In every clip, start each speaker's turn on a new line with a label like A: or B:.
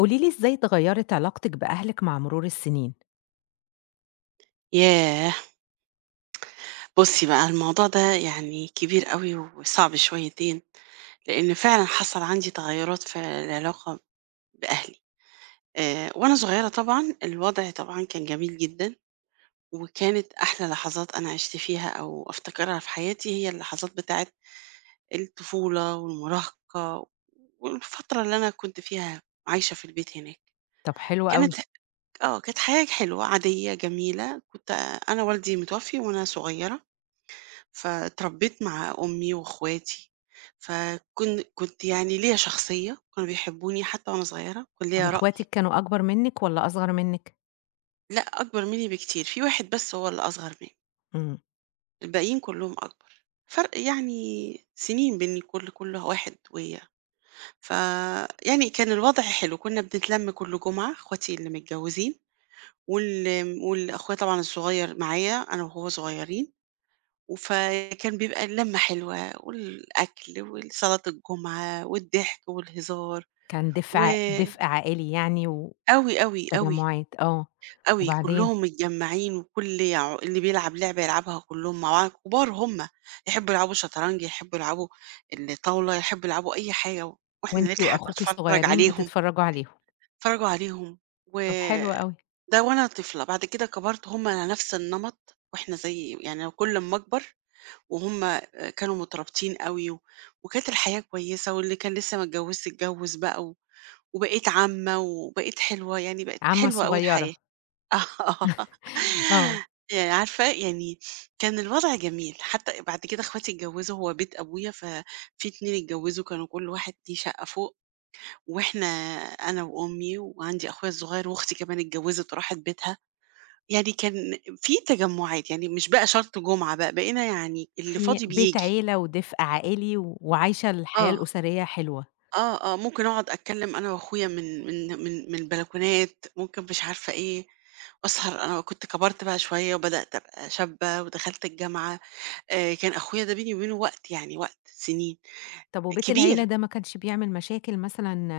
A: قولي لي إزاي اتغيّرت علاقتِك بأهلِك مع مرور السنين؟
B: ياه! بُصّي بقى الموضوع ده يعني كبير أوي وصعب شويتين، لإن فعلًا حصل عندي تغيُّرات في العلاقة بأهلي، آآ وأنا صغيّرة طبعًا، الوضع طبعًا كان جميل جدًا، وكانت أحلى لحظات أنا عِشت فيها أو أفتكرها في حياتي هي اللحظات بتاعة الطفولة والمراهقة و والفترة اللي أنا كنت فيها عايشة في البيت هناك،
A: طَب حلو أوي.
B: كانت ه آه كانت حياه حلوة عادية جميلة كنت أنا والدي متوّفي وأنا صغيّرة، فاتربّيت مع أمي وأخواتي، فكن كنت يعني ليّا شخصية وكانوا بيحبوني حتّى وأنا صغيّرة، وكان
A: طَب
B: ليّا رأي.
A: إخواتِك كانوا أكبر منِك والّا أصغر منِك؟
B: لأ أكبر مني بكتير، في واحد بس هو الأصغر م
A: إمم.
B: الباقيين كلّهم أكبر، فرْق يعني سنين بين ال كلّ كلّ واحد ويا فيعني كان الوضع حلو كنا بنتلَم كلّ جمعة إخواتي اللي متجوزين وال آمم وال أخويا طبعًا الصغيّر معايا أنا وهو صغيّرين وفكان بيبقى اللمّة حلوة والأكل والصلاة الجمعة والضحك والهزار،
A: كان دفء
B: و
A: ع دفء عائلي يعني
B: أوي، أوي، أوي.
A: وتجمّعات آه،
B: أوي
A: وبعدين؟
B: كلّهم متجمّعين وكلّ يع اللي بيلعب لعبة يلعبها كلّهم مع بعض، كبار هُم، يحبوا يلعبوا شطرنج، يحبوا يلعبوا الطاولة يحبوا يلعبوا أي حاجة، و وإحنا
A: وأنتِ
B: نضحك
A: وأخوكِ
B: ونتفرّج
A: الصغيّرين
B: عليهم.
A: بتتفرّجوا عليهم.
B: نتفرجوا عليهم و
A: طَب حلو أوي.
B: ده وأنا طفلة، بعد كده كبرت هُم على نفْس النمط وإحنا زي يعني كلّ أمّا أكبر وهُم كانوا مترابطين أوي وكانت الحياة كويسة واللي كان لسّه ما اتجوّزّش اتجوّز بقى و وبقيت عمّة وبقيت حلوة يعني بقِت
A: عمّة
B: حلوة أوي
A: صغيّرة.
B: الحياة، آه
A: آه.
B: يعني عارفة يعني كان الوضع جميل، حتّى بعد كده إخواتي اتجوّزوا هو بيت أبويا ففي 2 اتجوّزوا كانوا كلّ واحد ليه شقّة فوق، وإحنا أنا وأمي وعندي أخويا الصغيّر وأختي كمان اتجوّزت وراحت بيتها، يعني كان في تجمّعات يعني مش بقى شرط جمعة بقى بقينا يعني اللي
A: في
B: فاضي
A: بيت
B: بييجي.
A: عيلة ودفء عائلي وعايشة الحياة
B: آه.
A: الأسرية حلوة.
B: آه، آه، ممكن أقعد أتكلّم أنا وأخويا من من من من البلكونات، ممكن مش عارفة إيه، وأسهر أنا كنت كبرت بقى شوية وبدأت أبقى شابّه ودخلت الجامعة، آآ كان أخويا ده بيني وبينه وقت يعني وقت سنين،
A: طَب وبيت العيلة
B: كبير.
A: ده ما كانش بيعمل مشاكل مثلًا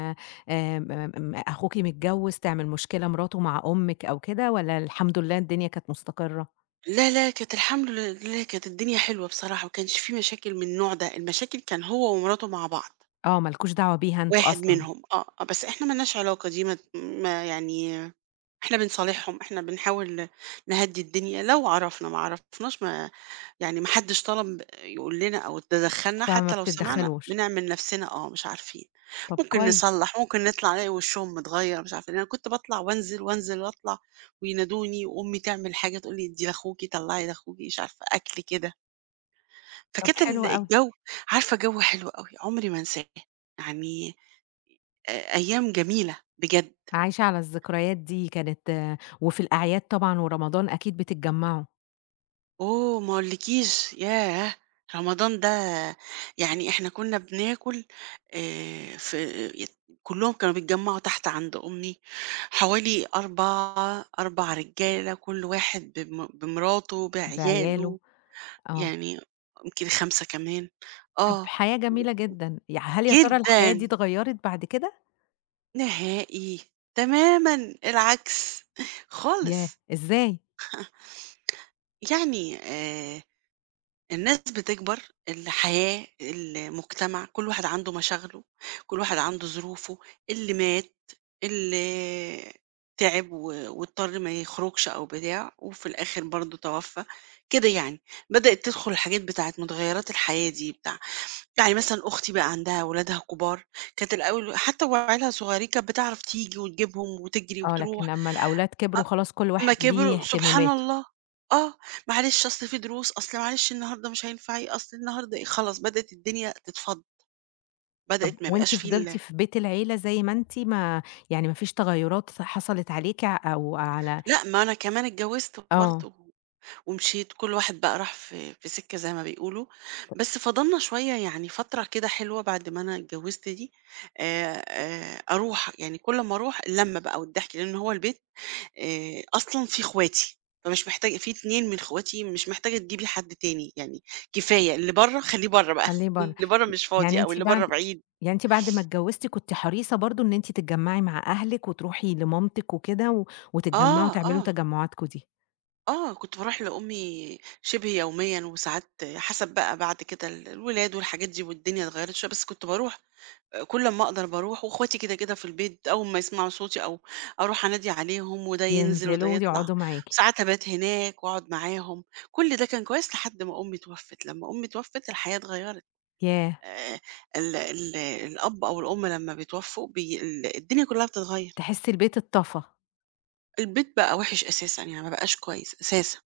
A: آمم، م أخوكِ متجوّز تعمل مشكلة مراته مع أمِك أو كده، والّا الحمد لله الدنيا كانت مستقرة؟
B: لا، لا كانت الحمد لله كانت الدنيا حلوة بصراحة، ما كانش في مشاكل من النوع ده المشاكل كان هو ومراته مع بعض.
A: آه ما لكوش دعوة بيها أنتم
B: واحد
A: أصلًا.
B: منهم، آه، آه، بس إحنا ما لناش علاقة دي ما ت ما يعني إحنا بنصالحهم إحنا بنحاول ن نهدّي الدنيا لو عرفنا ما عرفناش ما يعني ما حدش طلب يقول لنا أو تدخّلنا
A: فما
B: حتّى لو سمعنا
A: بتتدخلوش.
B: بنعمل نفْسنا آه، مش عارفين،
A: طَب
B: ممكن
A: كويس.
B: نصلّح، ممكن نطلع نلاقي وشّهم متغيّر مش عارفة، أنا كنت باطلع وأنزل، وأنزل وأطلع، وينادوني، وأمي تعمل حاجة تقول لي ادّي لأخوكِ طلّعي لأخوكِ، مش عارفة أكل كده.
A: طَب
B: فكانت
A: حلو
B: ال
A: أوي.
B: الجو عارفة جو حلو أوي عمري ما أنساه، يعني آآ أيام جميلة بجد.
A: عايشة على الذكريات دي كانت وفي الأعياد طبعًا ورمضان أكيد بتتجمّعوا.
B: أوه ما اقولِكيش، ياه! رمضان ده يعني إحنا كنا بناكل آآ في ي كلهم كانوا بيتجمعوا تحت عند أُمّي حوالي 4 4 رجالة كل واحد بم بمراته
A: بعياله،
B: بعياله.
A: آه.
B: يعني يمكن 5 كمان
A: طَب
B: آه
A: حياة
B: و و
A: جميلة جدًا، يع هل هي ترى الحياة دي
B: جدًا.
A: اتغيّرت بعد كده؟
B: نهائي. تمامًا العكس
A: ياه!
B: خالص.
A: إزاي؟
B: يعني آآ الناس بتكبر الحياة المجتمع كل واحد عنده مشاغله، كل واحد عنده ظروفه اللي مات، اللي تعب و واضطر ما يخرجش أو بتاع وفي الآخر برضه توفّى كده يعني، بدأت تدخل حاجات بتاعة مُتغيرات الحياة دي بتاع يعني مثلًا أختي بقى عندها ولادها كبار كانت الأول حتى وعيالها صغيرين كانت بتعرف تيجي وتجيبهم وتجرِي
A: آه،
B: وتروح.
A: لكن لما الأولاد كبروا خلاص كل
B: آه. أما
A: واحد ليه
B: كبروا سبحان
A: اهتماماته.
B: الله. آه، معلش أصل في دروس، أصل معلش النهاردة مش هينفع ي أصل النهاردة إيه خلاص، بدأت الدنيا تتفضّ.
A: طَب
B: بدأت ما يبقاش
A: وأنتِ
B: في
A: فضلتِ
B: ال
A: في بيت العيلة زَي ما أنتِ؟ ما يعني ما فيش تغيُّراات حصلت عليكِ أو على
B: لأ ما أنا كمان اتجوزت برضه.
A: آه.
B: و ومشيت كل واحد بقى راح في في سكة زي ما بيقولوا، بس
A: [unintelligible]
B: فضّلنا شوية يعني فترة كده حلوة بعد ما أنا اتجوزت دي، آآ، أروح يعني كل أما أروح، اللمّة بقى والضحك، لأن هو البيت آآ، أصلًا في اخواتي. فمش محتاج في 2 من أخواتي مش محتاجة تجيبي حد تاني، يعني كفاية اللي برّه خليه برّه بقى،
A: خليه برّه
B: اللي برّه مش
A: يعني
B: فاضي أو
A: أنتِ
B: اللي برّه
A: بعد
B: بعيد.
A: يعني أنتِ بعد ما اتجوزتِ كنتِ حريصة برضه إن أنتِ تتجمعي مع أهلِك وتروحي لمامتِك وكده و وتتجمعوا
B: آه،
A: وتعملوا
B: آه.
A: تجمُعاتكم دي؟
B: آه، كنت باروح لأمي شِبه يوميًا وساعات حَسَب بقى بعد كده ال الولاد والحاجات دي والدنيا اتغيّرت شوية، بس كنت باروح، آآ كل امّا أقدر باروح واخواتي كده، كده في البيت أول ما يسمعوا صوتي أو أروح أنادي عليهم وده ينزل وده
A: ينزلوا
B: يطلع،
A: ويقعُدوا معاكِ.
B: ساعات أبات هناك وأقعُد معاهم، كل ده كان كويس لحد ما أمي اتوفّت، لمّا أمي اتوفّت، الحياة اتغيّرت.
A: ياه!
B: آآ ال ال الأب أو الأم لمّا بيتوفّوا بي ال الدنيا كُلّها بتتغيّر.
A: تحسي البيت اتطفى.
B: البيت بقى وِحِش أساسًا، يعني ما بقاش كويس أساسًا،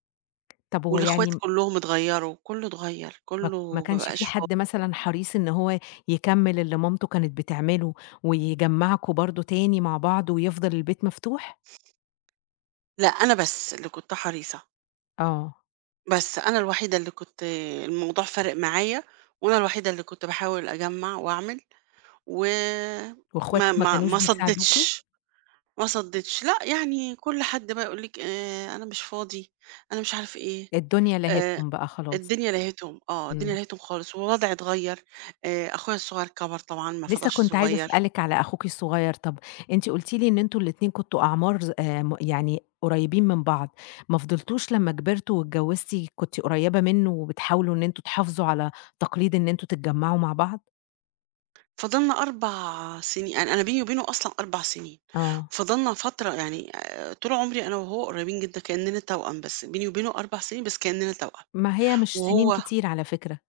A: طَب هو يعني
B: والاخوات
A: م
B: كُلّهم اتغيّروا، كُلّه اتغيّر،
A: ما ما
B: كُلّه ما
A: كانش في
B: بقاش فا
A: حد مثلًا حريص إن هو يكمِّل اللي مامته كانت بتعمله ويجمَّعكم برضه تاني مع بعض ويفضل البيت مفتوح؟
B: لأ، أنا بس اللي كنت حريصة.
A: آه.
B: بس أنا الوحيدة اللي كنت الموضوع فارق معايا وأنا الوحيدة اللي كنت باحاول أجمّع وأعمل. و
A: واخواتِك
B: ما
A: ما
B: ما
A: كانوش
B: ما
A: بيساعدوكِ؟
B: صدِّتش، ما صدِّتش. لأ، يعني كل حد بقى يقول لِك: "آآ أنا مش فاضي،" أنا مش عارف إيه.
A: الدنيا
B: آآ
A: لهِتهم بقى خلاص.
B: الدنيا لهِتهم ،آه، الدنيا
A: إمم.
B: لهِتهم خالص، ووضعي اتغيّر، آآ أخويا الصغير كَبَر طبعًا ما
A: لسّه
B: فضلش
A: كنت عايزة
B: صغير.
A: أسألِك على أخوكِ الصغير، طَب أنتِ قُلتِ لي إن أنتم ال2 كنتم أعمار ظ آمم يعني قريّبين من بعض، ما فضلتوش لمّا كبرتوا واتجوِّزتِ كنتِ قريّبة منّه وبتحاولوا إن أنتم تحافظوا على تقليد إن أنتم تتجمَّعوا مع بعض؟
B: فضَلنا 4 سني أ أنا بيني وبينه أصلًا 4 سنين،
A: آه.
B: فضَلنا فترة يعني آآ طول عمري أنا وهو قريّبين جدًا كإننا توأم، بس بيني وبينه 4 سنين بس كإننا توأم.
A: ما هي مش سنين
B: وهو
A: كتير على فكرة.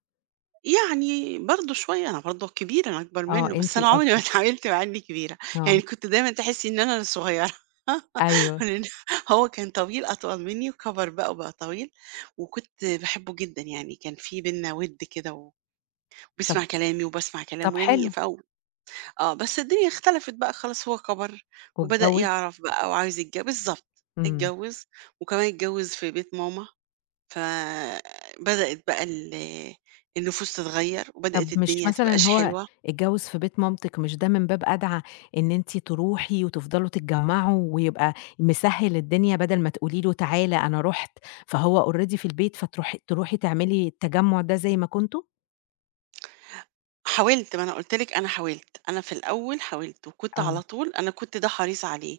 B: يعني برضه شوية أنا برضه الكبيرة أنا أكبر
A: آه،
B: منه، بس
A: أنتِ
B: أنا عمري ما
A: الأكبر.
B: اتعاملت معاه إني كبيرة، يعني
A: آه.
B: كنت دايمًا تحسّي إن أنا الصغيّرة،
A: أيوه.
B: [unintelligible] هو كان طويل أطول مني وكبر بقى وبقى طويل، وكنت باحبه جدًا يعني كان في بيننا ود كده، و بيسمع
A: طب
B: كلامي وباسمع
A: طب
B: كلامه يعني
A: حلو.
B: في أو آه، بس الدنيا اختلفت بقى خلاص هو كبر وبدأ
A: واتجوّز.
B: يعرف بقى وعايز يتج بالضبط،
A: إمم.
B: اتجوّز، وكمان اتجوّز في بيت ماما، فبدأت بقى ال النفوس تتغيّر
A: طب
B: وبدأت
A: مش
B: الدنيا ما
A: مثلًا
B: تبقاىش
A: هو
B: حلوة.
A: اتجوّز في بيت مامتِك مش ده من باب أدعى إن أنتِ تروحي وتفضلو تتجمّعوا ويبقى مسهِّل الدنيا بدل ما تقولي له تعالَ أنا رُحت، فهو already في البيت فتروحي تروحي تعملي التجمُّع ده زي ما كنتم؟
B: حاولت ما أنا قُلت لِك أنا حاولت، أنا في الأول حاولت وكنت على
A: آه.
B: طول أنا كنت ده حريص عليه،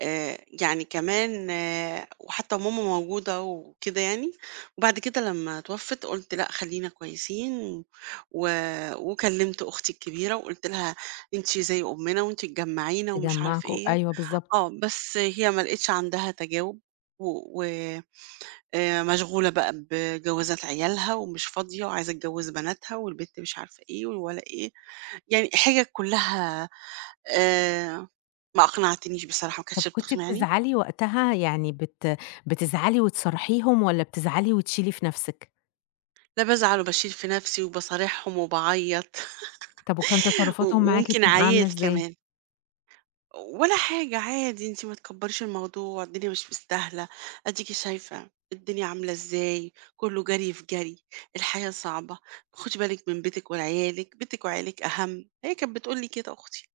B: آآ يعني كمان آآ وحتّى وماما موجودة وكده يعني، وبعد كده لمّا اتوفِّت قُلت لأ خلّينا كويسين، و وكلّمت أختي الكبيرة وقُلت لها أنتِ زي أمّنا وأنتِ تجمّعينا ومش عارف
A: تجمّعكم
B: إيه،
A: أيوه بالضبط.
B: آه بس هي ما لقيتش عندها تجاوب، و آآ مشغولة بقى بجوازات عيالها ومش فاضية وعايزة تجوّز بناتها والبنت مش عارفة إيه والولا إيه، يعني حِجج كلّها آآ ما أقنعتنيش بصراحة ما
A: طب
B: كانتش
A: كنتِ
B: بتقنعني.
A: بتزعلي وقتها؟ يعني بت بتزعلي وتصارحيهم، والّا بتزعلي وتشيلي في نفْسِك؟
B: لا، بازعل، وباشيل في نفسي، وباصارحهم، وباعيّط،
A: طَب وكان
B: و
A: تصرفاتهم معاكِ
B: وممكن
A: بتبقى عاملة
B: عييت
A: إزاي؟
B: كمان. ولا حاجة، عادي، "أنتِ ما تكبّريش الموضوع، الدنيا مش مستاهلة، أديكِ شايفة الدنيا عاملة إزاي، كله جري في جري، الحياة صعبة، خُدِ بالِك من بيتِك وعيالِك، بيتِك وعيالِك أهَم" هي كانت بتقول لي كده أختي.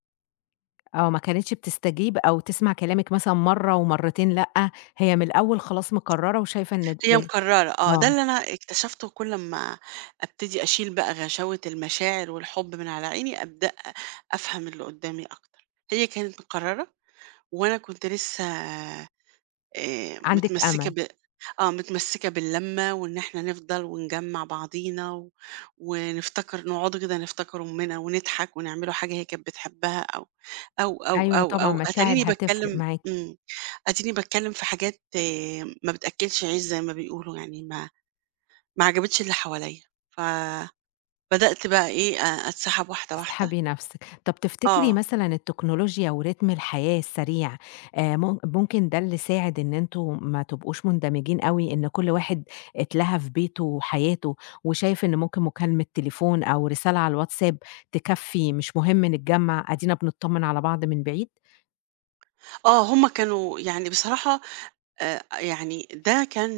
A: آه، ما كانتش بتستجيب، أو تسمع كلامِك، مثلًا مرة ومرتين، لأ، هي من الأول خلاص مقررة، وشايفة إن
B: هي
A: ده
B: مقررة، آه، ده
A: آه.
B: اللي أنا اكتشفته، كل اما أبتدي أشيل بقى غشاوة المشاعر والحب من على عيني، أبدأ أفهم اللي قدامي أكتر، هي كانت مقررة، وأنا كنت لسه آآ
A: عندِك
B: متمسكة
A: أمل.
B: ب آه، متمسكة باللمة، وإن إحنا نفضل، ونجمّع بعضينا، و ونفتكر، نقعدوا كده نفتكر أٌمنا، ونضحك، ونعمل حاجة هي كانت بتحبها، أو أو أو
A: أيوه
B: أو
A: طبعًا
B: أو
A: مشاعر
B: أتاريني
A: هتفرق
B: باتكلم
A: معاكِ.
B: إمم، أديني باتكلم في حاجات ما بتأكّلش عيش، زي ما بيقولوا يعني، ما ما عجبتش اللي حواليا، ف بدأت بقى إيه، أ أتسحّب واحدة واحدة.
A: تسحبي نفسِك، طب تفتكرِي
B: آه.
A: مثلًا التكنولوجيا وريتم الحياة السريع، آآ مم ممكن ده اللي ساعد إن أنتم ما تبقوش مندمجين أوي، إن كل واحد اتلَهَى في بيتُه وحياته، وشايف إن ممكن مكالمة تليفون أو رسالة على الواتساب تكفّي، مش مهم نتجمع، أدينا بنتطّمن على بعض من بعيد؟
B: آه هم كانوا يعني بصراحة آآ يعني ده كان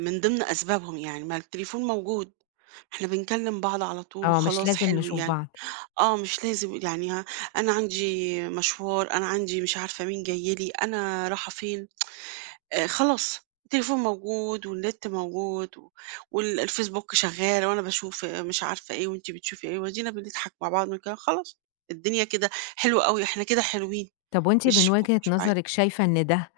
B: من ضمن أسبابهم يعني ما التليفون موجود. إحنا بنكلم بعض على طول
A: آه مش
B: وخلاص
A: لازم
B: حلو
A: نشوف
B: يعني،
A: بعض.
B: آه مش لازم يعني ه أنا عندي مشوار، أنا عندي مش عارفة مين جاي لي، أنا رايحة فين آآ، خلاص التليفون موجود والنت موجود و وال الFacebook شغّال وأنا باشوف مش عارفة إيه وأنتِ بتشوفي إيه، وأدينا بنضحك مع بعض ونتكلم خلاص، الدنيا كده حلو أوي، إحنا كده حلوين.
A: طب وأنتِ من
B: مش ب
A: وجهة
B: مش بُعاد.
A: نظرِك شايفة إن ده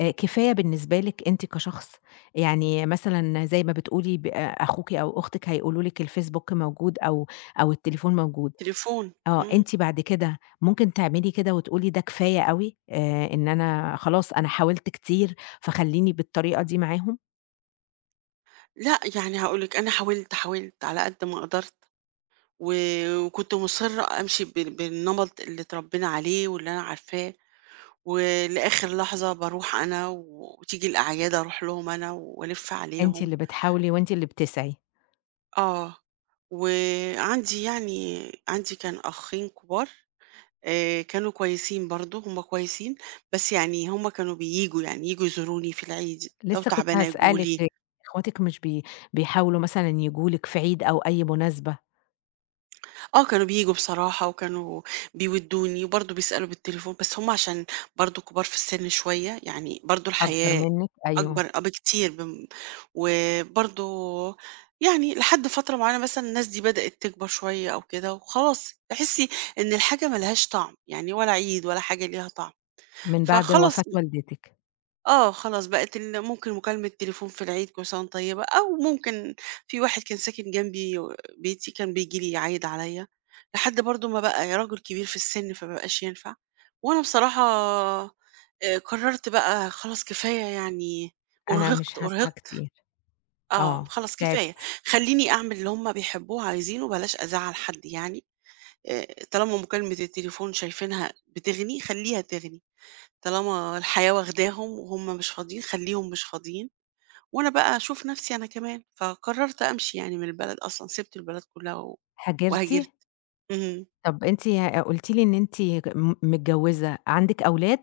A: آآ، كفاية بالنسبة لِك أنتِ كشخص، يعني مثلًا زي ما بتقولي ب أخوكِ أو أختِك هيقولوا لِك الFacebook موجود أو أو التليفون موجود.
B: التليفون
A: آه،
B: امم.
A: أنتِ بعد كده ممكن تعملي كده وتقولي ده كفاية أوي، آآ، إن أنا خلاص أنا حاولت كتير فخلّيني بالطريقة دي معاهم؟
B: لأ يعني هاقول لِك أنا حاولت، حاولت على قد ما قدرت. و وكنت مُصرّة أمشي بال بالنمط اللي اتربينا عليه واللي أنا عارفاه. ولآخر لحظة باروح أنا وتيجي الأعياد أروح لهم أنا وألِّف
A: أنتِ
B: عليهم.
A: اللي بتحاولي وأنتِ اللي بتسعِي.
B: آه، وعندي يعني عندي كان أخين كبار، آآ كانوا كويسين برضه، هُم كويسين، بس يعني هُم كانوا بييجوا، يعني ييجوا يزوروني في العيد، لو
A: لسه كنت
B: تعبانة ييجوا
A: هاسألِك،
B: لي.
A: أخواتك مش بي بيحاولوا مثلًا ييجوا لِك في عيد أو أي مناسبة؟
B: آه، كانوا بييجوا بصراحة، وكانوا بيوِّدوني، وبرضه بيسألوا بالتليفون، بس هُم عشان برضه كبار في السن شوية، يعني برضه
A: أكبر
B: الحياة
A: منِك أيوه.
B: أكبر آه، بكتير بم وبرضه يعني لحد فترة معينة مثلًا، الناس دي بدأت تكبر شوية أو كده، وخلاص تحسّي إن الحاجة ما لهاش طعم يعني، ولا عيد ولا حاجة ليها طعم،
A: من بعد
B: فخلاص
A: وفاة والدتِك.
B: آه، خلاص بقت ال ممكن مكالمة التليفون في العيد، "كل سنة وأنتِ طيبة"، أو ممكن في واحد كان ساكن جنبي بيتي، كان بييجي لي يعيّد عليّا، لحد برضه ما بقى راجل كبير في السن، فما بقاش ينفع، وأنا بصراحة، آآ، قررت بقى خلاص، كفاية يعني،
A: أنا مش
B: أُرهقت،
A: هاسعى
B: أُرهقت،
A: كتير
B: آه،
A: آه،
B: خلاص كفاية،
A: تعبتِ.
B: خلّيني أعمل اللي هُم بيحبوه وعايزينه، وبلاش أزعّل حد يعني، آآ، طالما مكالمة التليفون شايفينها بتغني، خلّيها تغني، طالما الحياة واخداهم، وهُم مش فاضيين، خلّيهم مش فاضيين، وأنا بقى أشوف نفسي أنا كمان، فقررت أمشي يعني من البلد أصلًا، سِبت البلد كلها، و
A: هاجرتِ؟
B: وهاجرت، اهم.
A: طَب، أنتِ قُلتِ لي إن أنتِ ك م متجوزة، عندِك أولاد؟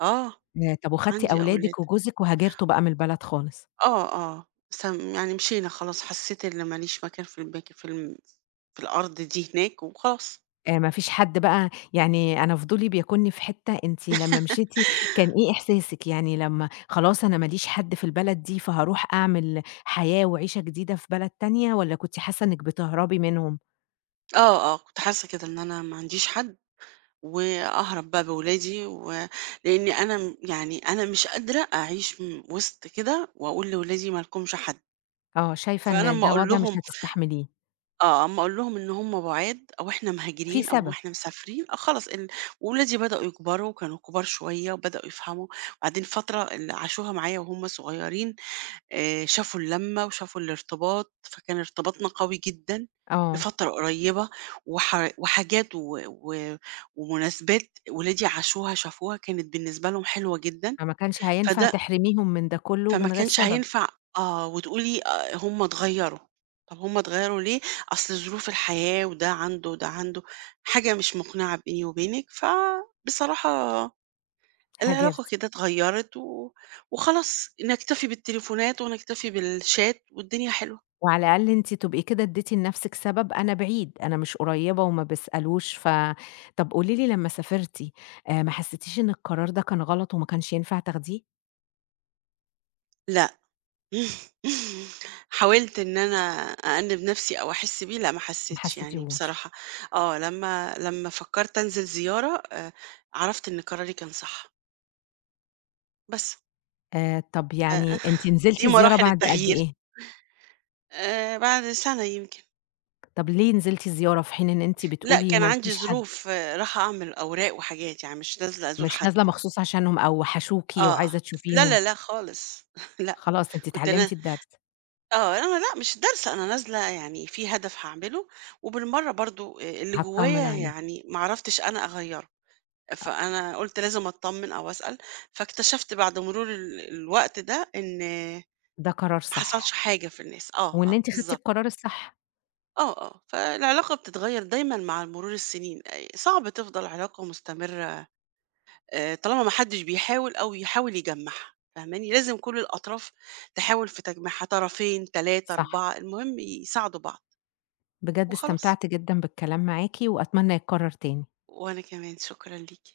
B: آه.
A: ياه! طَب وأخدتِ
B: عندي أولاد.
A: أولادِك وجوزِك وهاجرتوا بقى من البلد خالص؟
B: آه، آه. سام يعني مشينا خلاص، حسّيت إن ما ليش مكان في البيت في الم في الأرض دي هناك وخلاص.
A: آآ ما فيش حد بقى يعني أنا فضولي بياكُلني في حتّة أنتِ لمّا مشيتِ كان إيه إحساسِك يعني لمّا خلاص أنا ما ليش حد في البلد دي، فهاروح أعمل حياة وعيشة جديدة في بلد تانية والّا كنتِ حاسّة إنِّك بتهربِي منهم؟
B: آه، آه، كنت حاسّة كده إن أنا ما عنديش حد وأهرب بقى بولادي، ولإن أنا م يعني أنا مش قادرة أعيش م وِسط كده وأقول لولادي ما لكمش حد.
A: آه، شايفة
B: فأنا
A: إن
B: أمّا
A: ده
B: أقول
A: وَضْع مش
B: لهم
A: هتستحمليه.
B: آه، أمّا أقول لهم إن هم بُعاد أو إحنا
A: في
B: مهاجرين أو
A: سبب.
B: إحنا مسافرين، آه، خلاص ال ولادي بدؤوا يكبروا وكانوا كُبار شوية وبدؤوا يفهموا وبعدين فترة اللي عاشوها معايا وهُم صغيرين، آآ شافوا اللمّة وشافوا الارتباط، فكان ارتباطنا قوي جدًا
A: آه.
B: لفترة قريبة وح وحاجات و و ومناسبات ولادي عاشوها شافوها كانت بالنسبة لهم حلوة جدًا.
A: فما كانش هينفع
B: فده
A: تحرميهم من ده كُلّه
B: فما
A: من غير
B: كانش
A: سبب.
B: هينفع آه، وتقولي آآ هم اتغيّروا، طَب هم اتغيّروا ليه؟ أصل ظروف الحياة وده عنده وده عنده، حاجة مش مُقنعة بيني وبينِك، فبصراحة العلاقة
A: هاجرتِ.
B: كده اتغيّرت و وخلاص نكتفي بالتليفونات ونكتفي بالchat والدنيا حلوة.
A: وعلى الأقل أنتِ تبقي كده ادّيتِ لنَفْسِك سبب أنا بعيد، أنا مش قريّبة وما بيسألوش ف طَب قولي لي لمّا سافرتِ، آآ ما حسّتيش إن القرار ده كان غلط وما كانش ينفع تاخديه؟
B: لأ. حاولت إن أنا أأنِّب نفْسي أو أحس بيه لأ ما
A: ما
B: حسّيتش يعني
A: حسّيتيهوش.
B: بصراحة، آه لمّا لمّا فكّرت أنزل زيارة آآ، عرفت إن قراري كان صح. بس.
A: آآ طَب
B: أ
A: يعني أنتِ نزلتِ
B: دي
A: زيارة
B: مراحل
A: بعد قد
B: التغيير.
A: إيه؟
B: آآ بعد سنة يمكن.
A: طَب ليه نزلتِ الزيارة في حين إن أنتِ
B: لأ
A: بتقولي
B: كان
A: ما
B: عندي
A: لكيش حد؟
B: ظروف، رايحة أعمل أوراق وحاجات يعني مش نازلة أزور
A: مش
B: حد.
A: نازلة مخصوص عشانهم أو وحشوكِ
B: آه، آه.
A: وعايزة
B: لا،
A: تشوفيهم.
B: لا، لا، خالص، لأ،
A: خلاص أنتِ
B: كنت أنا
A: اتعلّمتِ الدرس.
B: آه، أنا لأ مش دارسة، أنا نازلة يعني في هدف هاعمله، وبالمَرّة برضه آآ، اللي
A: هاتطمّن
B: جوايا
A: عليه.
B: يعني ما عرفتش أنا أغيّره، فأنا قُلت لازم أتطمن أو أسأل، فاكتشفت بعد مرور ال الوقت ده إن
A: ده قرار
B: ما حصلش
A: صح.
B: حاجة في الناس، آه،
A: وإن
B: آه،
A: أنتِ خدتِ
B: بالضبط.
A: القرار الصح.
B: آه، آه، فالعلاقة بتتغيّر دايمًا مع مرور السنين، صعب تفضل علاقة مستمرة آآ طالما ما حدش بيحاول أو يحاول يجمّعها، فاهماني، لازم كلّ الأطراف تحاول في تجميعها، طرَفين تلاتة،
A: صح.
B: أربعة المهم يساعدوا بعض.
A: بجد
B: وخلاص.
A: استمتعت جدًا بالكلام معاكِ، وأتمنى يتكرر تاني.
B: وأنا كمان، شكرًا ليكِ.